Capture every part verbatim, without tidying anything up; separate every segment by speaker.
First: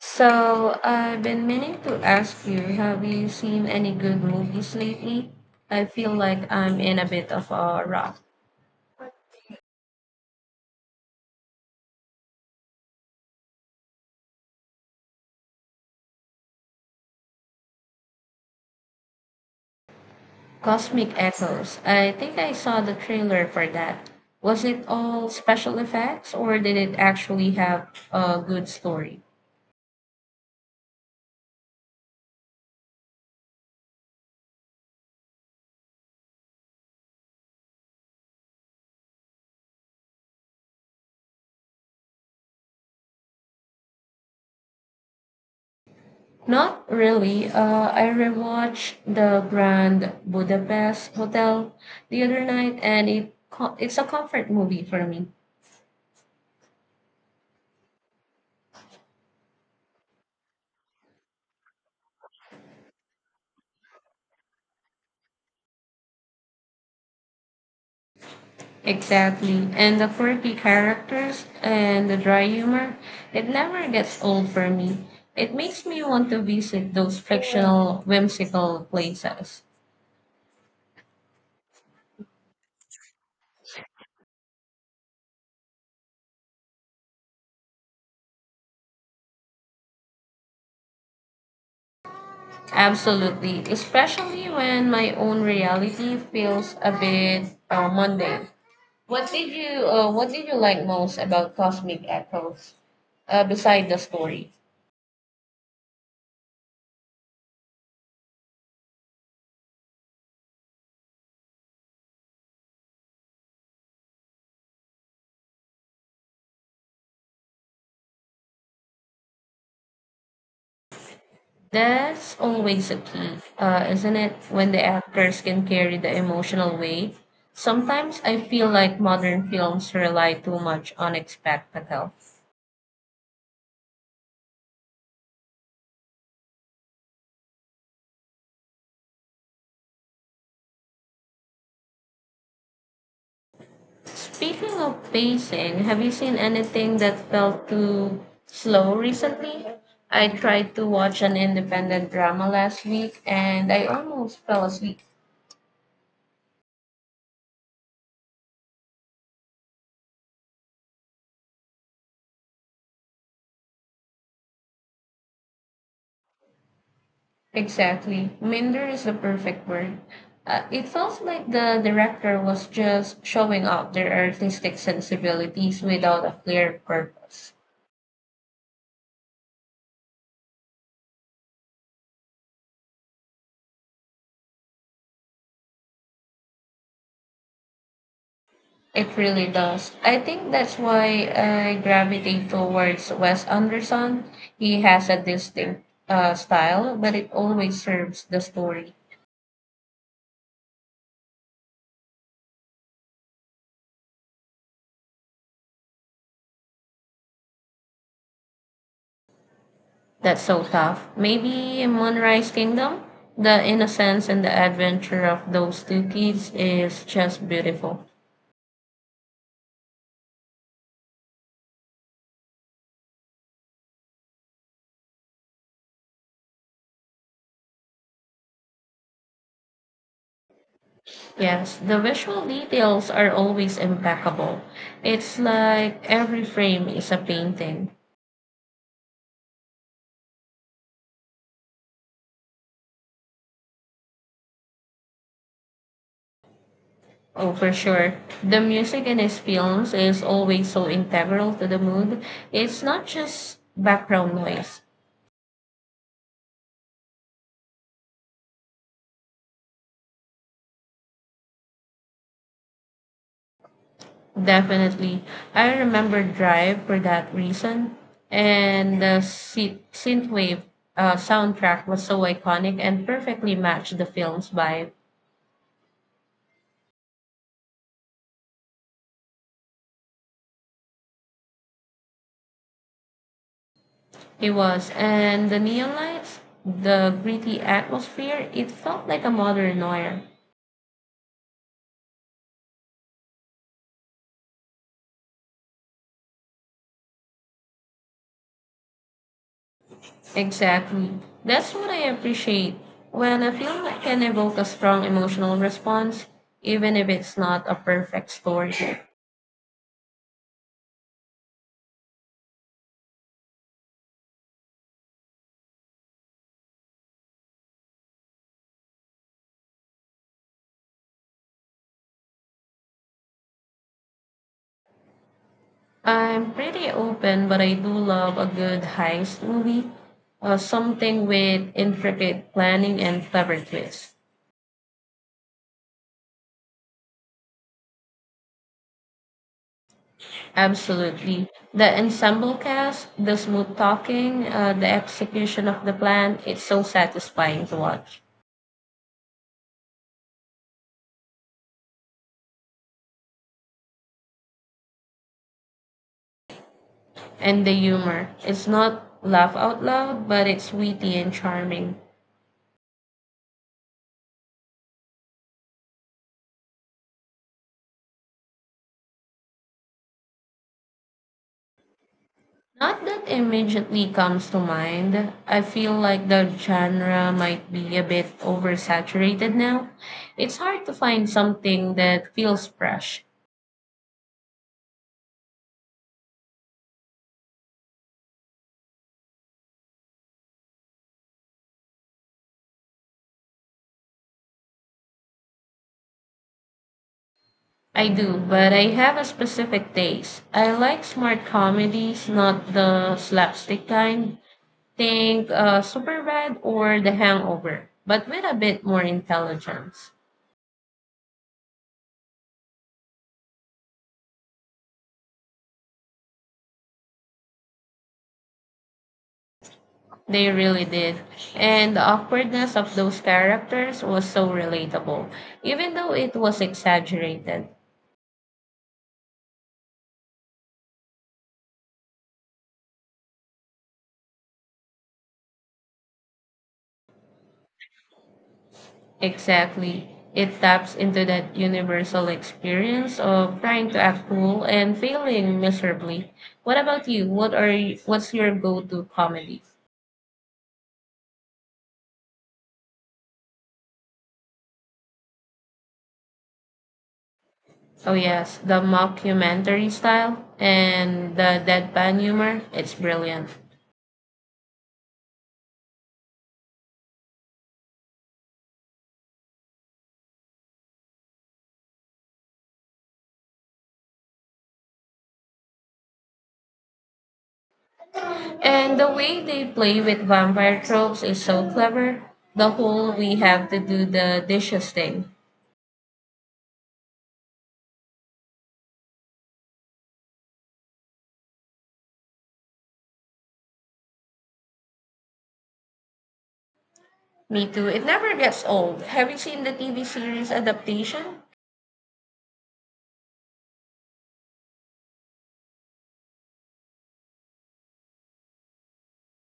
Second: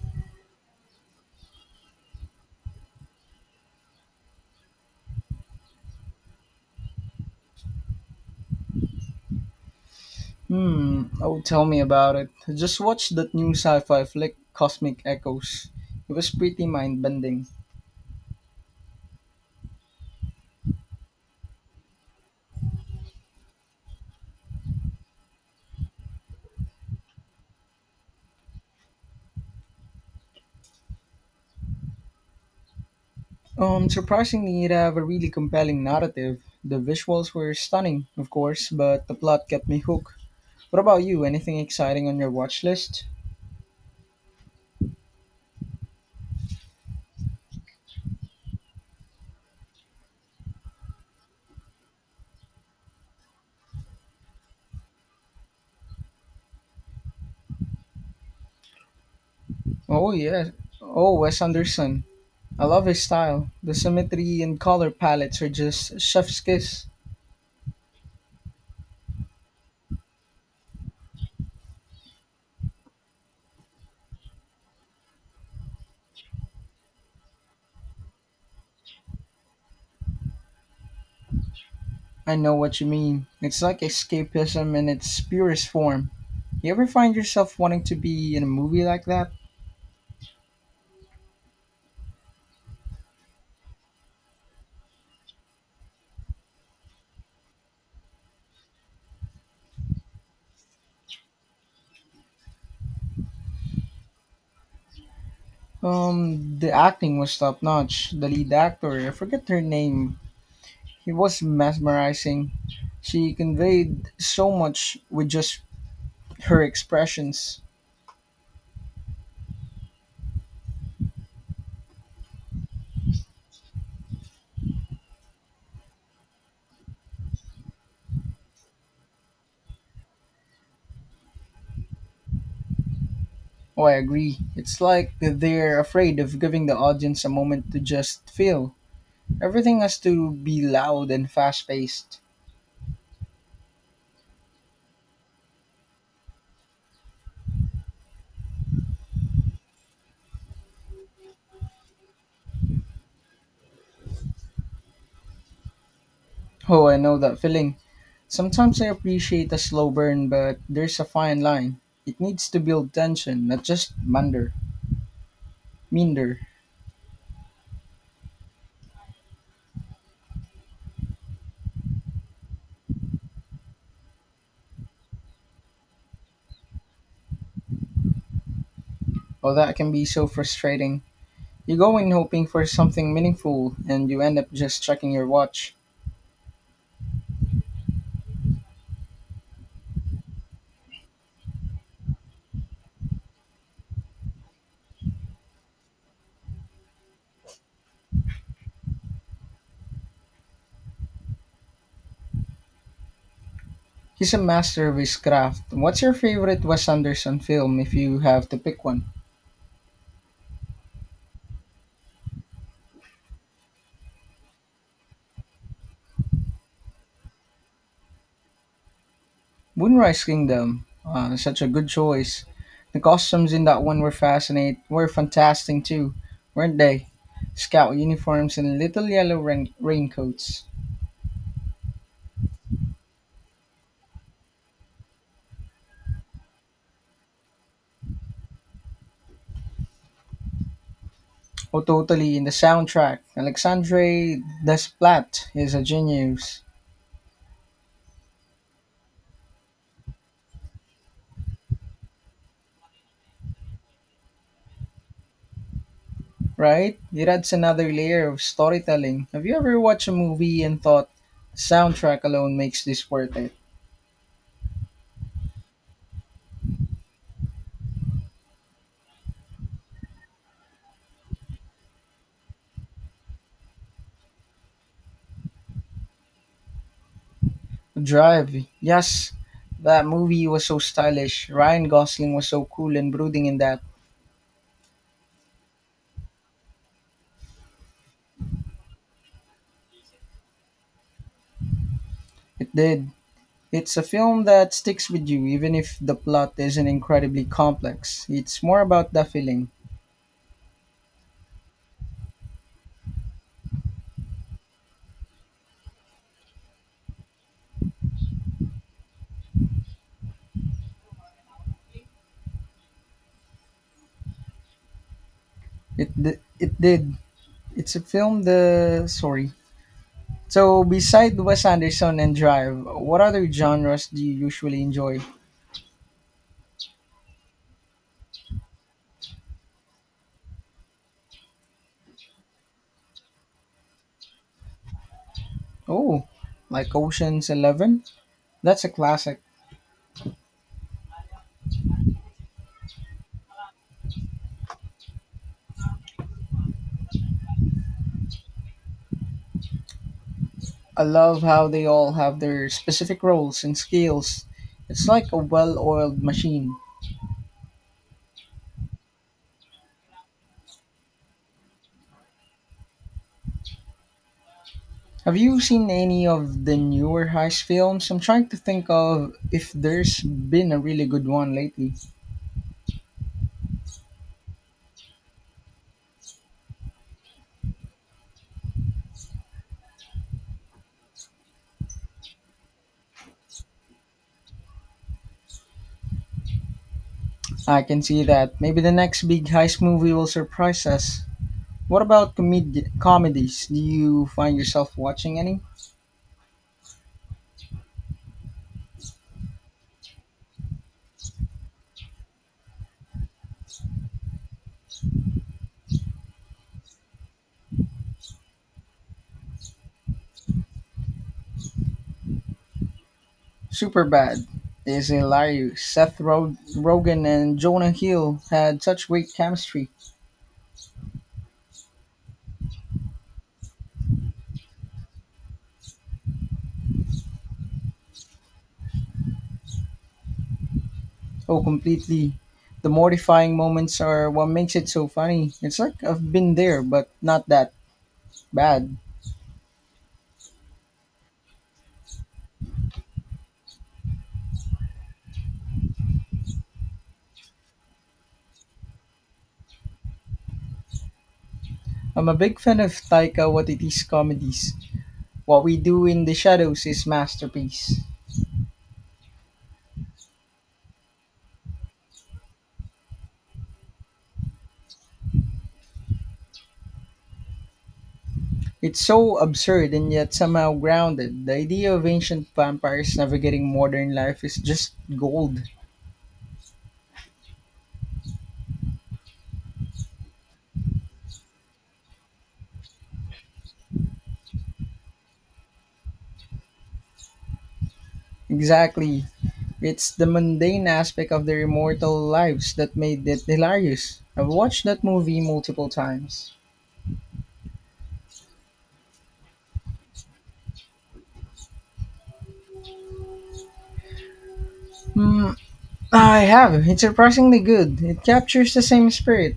Speaker 1: So, I've been meaning to ask you, have you seen any good movies lately? I feel like I'm in a bit of a rut.
Speaker 2: Hmm, oh, tell me about it. I just watched that new sci fi flick, Cosmic Echoes. It was pretty mind bending.
Speaker 1: Cosmic Echoes. I think I saw the trailer for that. Was it all special effects or did it actually have a good story?
Speaker 2: Um, surprisingly, it had a really compelling narrative. The visuals were stunning, of course, but the plot kept me hooked. What about you? Anything exciting on your watch list?
Speaker 1: Not really. Uh, I rewatched the Grand Budapest Hotel the other night and it co- it's a comfort movie for me.
Speaker 2: Oh, yeah. Oh, Wes Anderson. I love his style. The symmetry and color palettes are just chef's kiss.
Speaker 1: Exactly. And the quirky characters and the dry humor, it never gets old for me. It makes me want to visit those fictional, whimsical places.
Speaker 2: I know what you mean. It's like escapism in its purest form. You ever find yourself wanting to be in a movie like that?
Speaker 1: Absolutely. Especially when my own reality feels a bit uh, mundane. What did you uh, What did you like most about Cosmic Echoes, uh, beside the story?
Speaker 2: Um, the acting was top notch. The lead actor, I forget her name, it was mesmerizing. She conveyed so much with just her expressions.
Speaker 1: That's always a key, uh, isn't it? When the actors can carry the emotional weight. Sometimes I feel like modern films rely too much on spectacle.
Speaker 2: Oh, I agree. It's like that they're afraid of giving the audience a moment to just feel. Everything has to be loud and fast paced.
Speaker 1: Speaking of pacing, have you seen anything that felt too slow recently? I tried to watch an independent drama last week and I almost fell asleep.
Speaker 2: Oh, I know that feeling. Sometimes I appreciate a slow burn, but there's a fine line. It needs to build tension, not just munder. Minder,
Speaker 1: Exactly. Minder is the perfect word. Uh, it felt like the director was just showing off their artistic sensibilities without a clear purpose.
Speaker 2: oh, that can be so frustrating. You go in hoping for something meaningful, and you end up just checking your watch.
Speaker 1: It really does. I think that's why I gravitate towards Wes Anderson. He has a distinct uh, style, but it always serves the story.
Speaker 2: He's a master of his craft. What's your favorite Wes Anderson film if you have to pick one?
Speaker 1: That's so tough. Maybe Moonrise Kingdom? The innocence and the adventure of those two kids is just beautiful.
Speaker 2: Moonrise Kingdom. Uh, such a good choice. The costumes in that one were fascinate were fantastic too, weren't they? Scout uniforms and little yellow rain- raincoats.
Speaker 1: Yes, the visual details are always impeccable. It's like every frame is a painting.
Speaker 2: Oh, totally. In the soundtrack, Alexandre Desplat is a genius.
Speaker 1: Oh, for sure. The music in his films is always so integral to the mood. It's not just background noise.
Speaker 2: Right? It adds another layer of storytelling. Have you ever watched a movie and thought, soundtrack alone makes this worth it?
Speaker 1: Definitely. I remember Drive for that reason. And the synth- synthwave uh, soundtrack was so iconic and perfectly matched the film's vibe.
Speaker 2: Drive, yes. That movie was so stylish. Ryan Gosling was so cool and brooding in that.
Speaker 1: It was, and the neon lights, the gritty atmosphere, it felt like a modern noir.
Speaker 2: It did. It's a film that sticks with you, even if the plot isn't incredibly complex. It's more about the feeling.
Speaker 1: Exactly. That's what I appreciate. When a film can evoke a strong emotional response, even if it's not a perfect story.
Speaker 2: It di- it did. It's a film. The sorry. So, beside Wes Anderson and Drive, what other genres do you usually enjoy?
Speaker 1: I'm pretty open, but I do love a good heist movie, uh, something with intricate planning and clever twists.
Speaker 2: Oh, like Ocean's Eleven? That's a classic.
Speaker 1: Absolutely. The ensemble cast, the smooth talking, uh, the execution of the plan, it's so satisfying to watch.
Speaker 2: I love how they all have their specific roles and skills. It's like a well oiled machine.
Speaker 1: And the humor, it's not laugh out loud, but it's witty and charming.
Speaker 2: Have you seen any of the newer heist films? I'm trying to think of if there's been a really good one lately.
Speaker 1: Not that immediately comes to mind. I feel like the genre might be a bit oversaturated now. It's hard to find something that feels fresh.
Speaker 2: I can see that. Maybe the next big heist movie will surprise us. What about comed- comedies? Do you find yourself watching any?
Speaker 1: I do, but I have a specific taste. I like smart comedies, not the slapstick kind. Think uh, Superbad or The Hangover, but with a bit more intelligence.
Speaker 2: Superbad is hilarious. Seth Rog- Rogen and Jonah Hill had such great chemistry.
Speaker 1: They really did. And the awkwardness of those characters was so relatable, even though it was exaggerated.
Speaker 2: Oh, completely. The mortifying moments are what makes it so funny. It's like I've been there, but not that bad.
Speaker 1: Exactly. It taps into that universal experience of trying to act cool and failing miserably. What about you? What are you, what's your go-to comedy?
Speaker 2: I'm a big fan of Taika Waititi's comedies. What We Do in the Shadows is masterpiece.
Speaker 1: Oh yes, the mockumentary style and the deadpan humor. It's brilliant.
Speaker 2: It's so absurd and yet somehow grounded. The idea of ancient vampires navigating modern life is just gold.
Speaker 1: And the way they play with vampire tropes is so clever. The whole we have to do the dishes thing.
Speaker 2: Exactly. It's the mundane aspect of their immortal lives that made it hilarious. I've watched that movie multiple times.
Speaker 1: Me too. It never gets old. Have you seen the T V series adaptation?
Speaker 2: Hmm, I have. It's surprisingly good. It captures the same spirit.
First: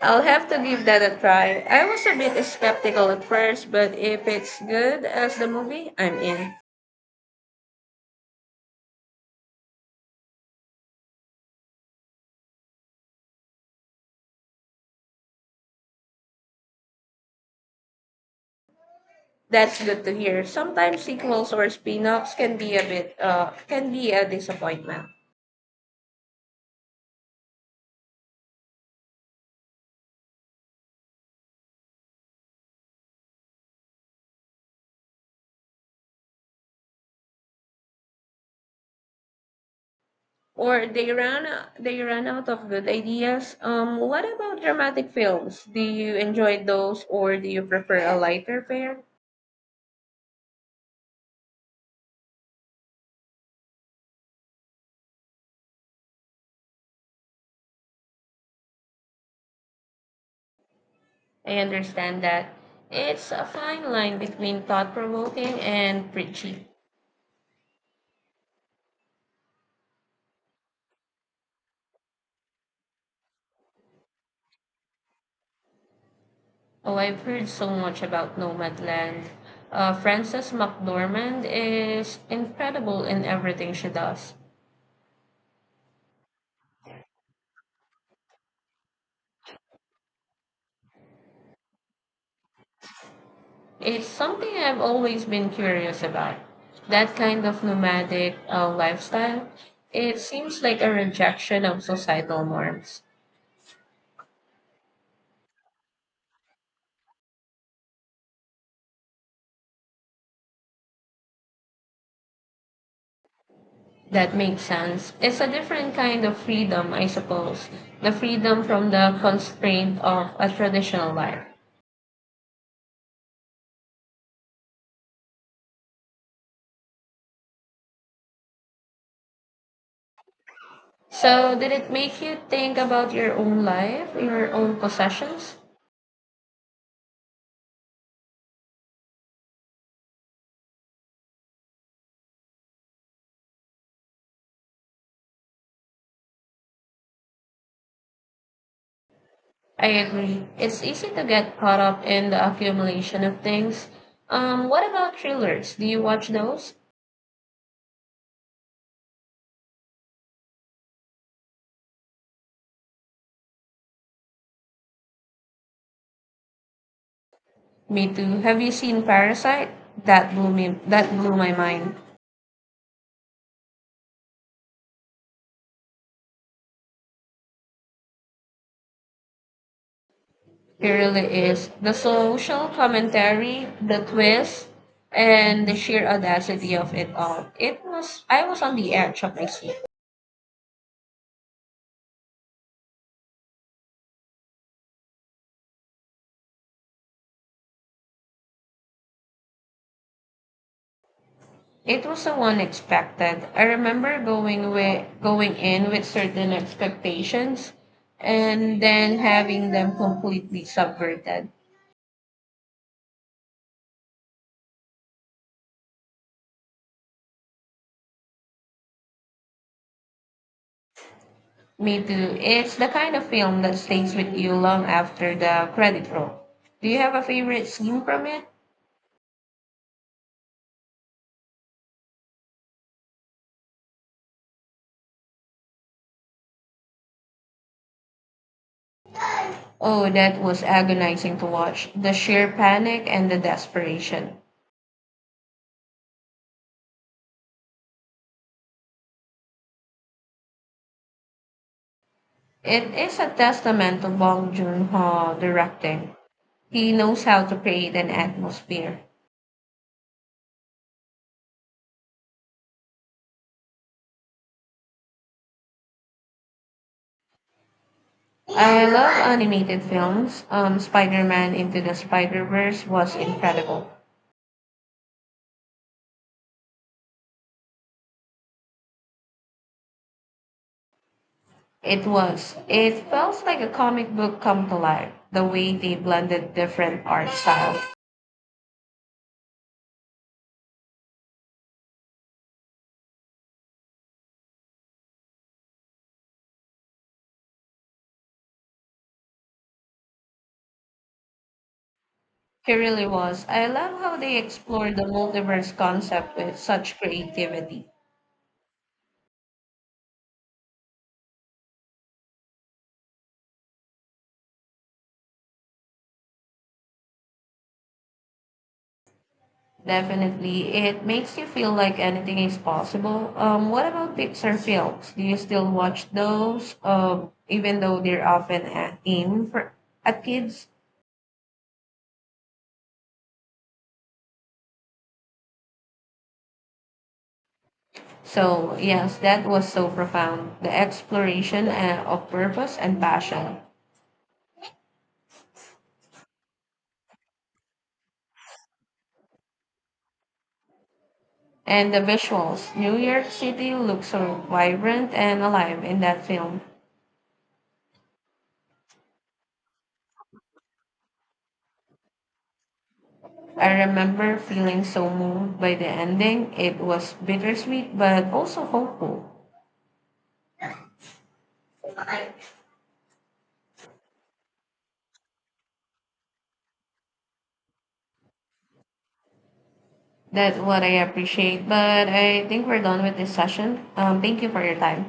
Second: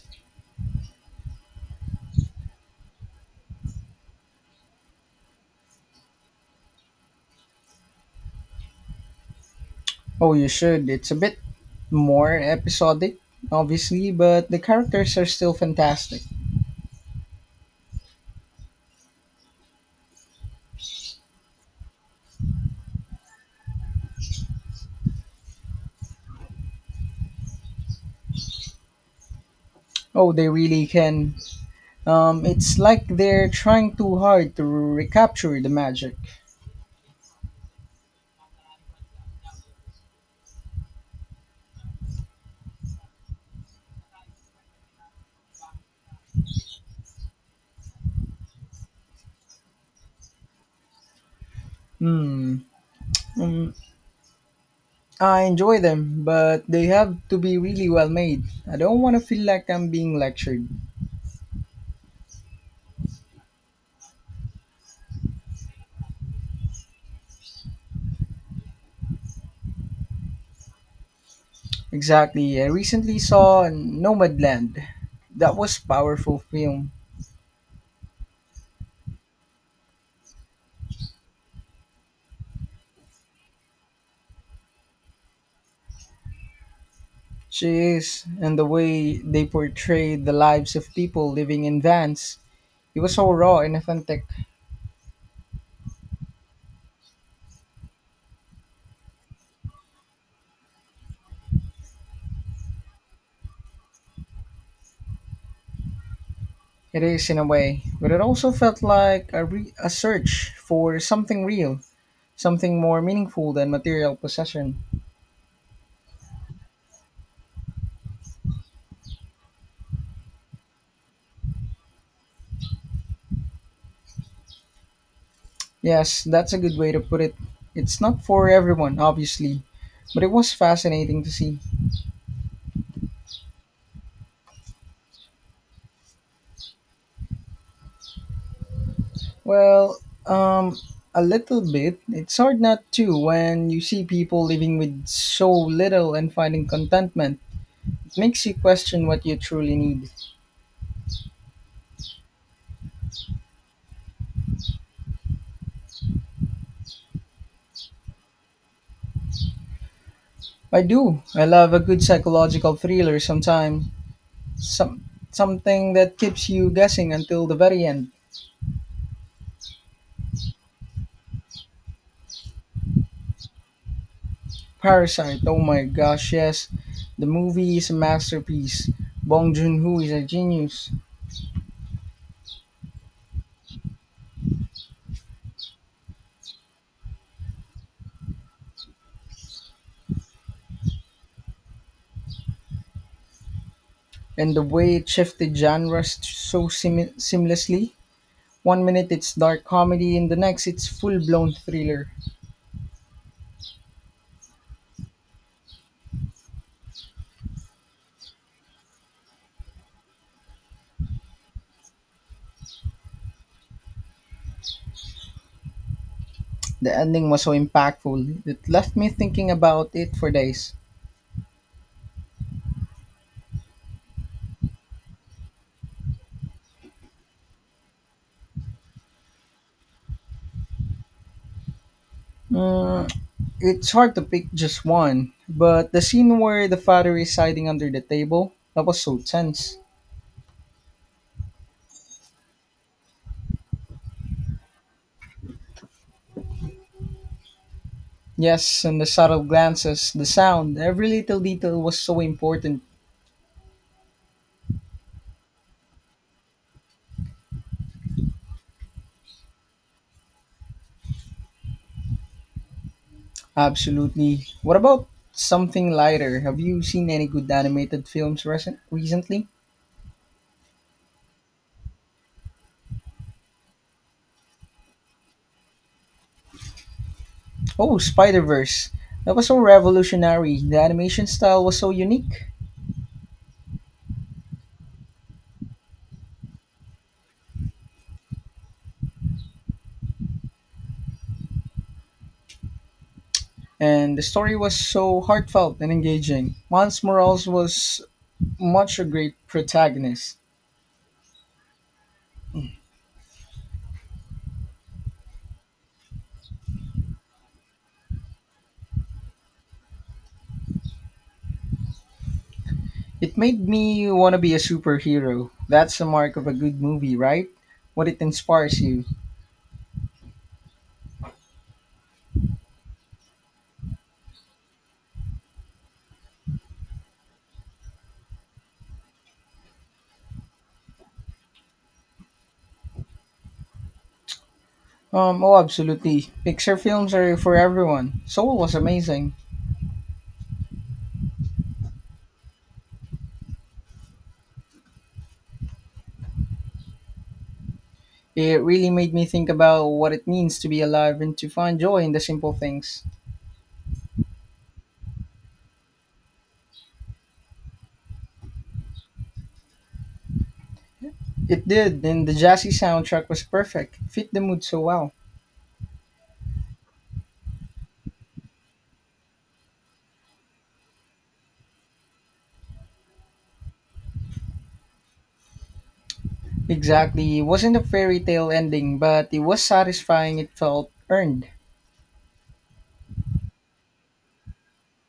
Speaker 1: I'll have to give that a try. I was a bit skeptical at first, but if it's good as the movie, I'm in.
Speaker 2: Oh, you should. It's a bit more episodic, obviously, but the characters are still fantastic.
Speaker 1: That's good to hear. Sometimes sequels or spin-offs can be a bit uh can be a disappointment.
Speaker 2: Oh, they really can. Um, it's like they're trying too hard to recapture the magic.
Speaker 1: Or they run They run out of good ideas. Um what about dramatic films? Do you enjoy those or do you prefer a lighter fare?
Speaker 2: Hmm. Um, I enjoy them, but they have to be really well made. I don't want to feel like I'm being lectured.
Speaker 1: I understand that it's a fine line between thought-provoking and preachy.
Speaker 2: Exactly. I recently saw Nomadland. That was powerful film.
Speaker 1: Oh, I've heard so much about Nomadland. Uh, Frances McDormand is incredible in everything she does.
Speaker 2: She is, and the way they portrayed the lives of people living in vans. It was so raw and
Speaker 1: It's
Speaker 2: authentic.
Speaker 1: something I've always been curious about. That kind of nomadic uh, lifestyle, it seems like a rejection of societal norms.
Speaker 2: It is in a way, but it also felt like a, re- a search for something real, something more meaningful than material
Speaker 1: That makes
Speaker 2: possession.
Speaker 1: sense. It's a different kind of freedom, I suppose. The freedom from the constraint of a traditional life.
Speaker 2: Yes, that's a good way to put it. It's not for everyone, obviously, but it was fascinating to
Speaker 1: So,
Speaker 2: see.
Speaker 1: did it make you think about your own life, your own possessions?
Speaker 2: Well, um, a little bit. It's hard not to when you see people living with so little and finding contentment. It makes you question what you truly
Speaker 1: I
Speaker 2: need.
Speaker 1: agree. It's easy to get caught up in the accumulation of things. Um, what about thrillers? Do you watch those?
Speaker 2: I do. I love a good psychological thriller sometimes. Some Something that keeps you guessing until the very
Speaker 1: Me
Speaker 2: end.
Speaker 1: too. Have you seen Parasite? That blew me. That blew my mind.
Speaker 2: Parasite. Oh my gosh, yes. The movie is a masterpiece. Bong Joon-ho is a
Speaker 1: It
Speaker 2: genius.
Speaker 1: really is. The social commentary, the twist, and the sheer audacity of it all. It was. I was on the edge of my seat.
Speaker 2: And the way it shifted genres so seam- seamlessly. One minute it's dark comedy, and the next it's full blown
Speaker 1: It
Speaker 2: thriller.
Speaker 1: was so unexpected. I remember going with, going in with certain expectations and then having them completely subverted.
Speaker 2: The ending was so impactful, it left me thinking about it for days.
Speaker 1: Me too. It's the kind of film that stays with you long after the credit roll. Do you have a favorite scene from it?
Speaker 2: Mm, it's hard to pick just one, but the scene where the father is hiding under the table, that was so tense.
Speaker 1: Oh, that was agonizing to watch. The sheer panic and the desperation.
Speaker 2: Yes, and the subtle glances, the sound, every little detail was so important.
Speaker 1: It is a testament to Bong Joon-ho directing. He knows how to create an atmosphere.
Speaker 2: Absolutely. What about something lighter? Have you seen any good animated films recent-
Speaker 1: I love
Speaker 2: recently?
Speaker 1: animated films. Um, Spider Man Into the Spider Verse was incredible.
Speaker 2: Oh, Spider Verse. That was so revolutionary. The animation style was so
Speaker 1: It
Speaker 2: unique,
Speaker 1: was. It felt like a comic book come to life, the way they blended different art styles.
Speaker 2: and the story was so heartfelt and engaging. Miles Morales was much a great protagonist.
Speaker 1: It really was. I love how they explored the multiverse concept with such creativity.
Speaker 2: It made me want to be a superhero. That's the mark of a good movie, right? What it inspires you.
Speaker 1: Definitely, it makes you feel like anything is possible. Um, what about Pixar films? Do you still watch those? Um, even though they're often a- aimed for at kids?
Speaker 2: Um, oh, absolutely. Pixar films are for everyone. Soul was
Speaker 1: So, yes,
Speaker 2: amazing.
Speaker 1: that was so profound. The exploration uh, of purpose and passion.
Speaker 2: It really made me think about what it means to be alive and to find
Speaker 1: And the
Speaker 2: joy in the simple
Speaker 1: visuals. New
Speaker 2: things.
Speaker 1: York City looks so vibrant and alive in that film.
Speaker 2: It did, and the jazzy soundtrack was
Speaker 1: I
Speaker 2: perfect. It fit
Speaker 1: remember
Speaker 2: the mood so
Speaker 1: feeling so
Speaker 2: well.
Speaker 1: moved by the ending. It was bittersweet but also hopeful.
Speaker 2: Exactly. It wasn't a fairy tale ending, but it was satisfying. It
Speaker 1: That's what
Speaker 2: felt
Speaker 1: I
Speaker 2: earned.
Speaker 1: appreciate. But I think we're done with this session. Um, thank you for your time.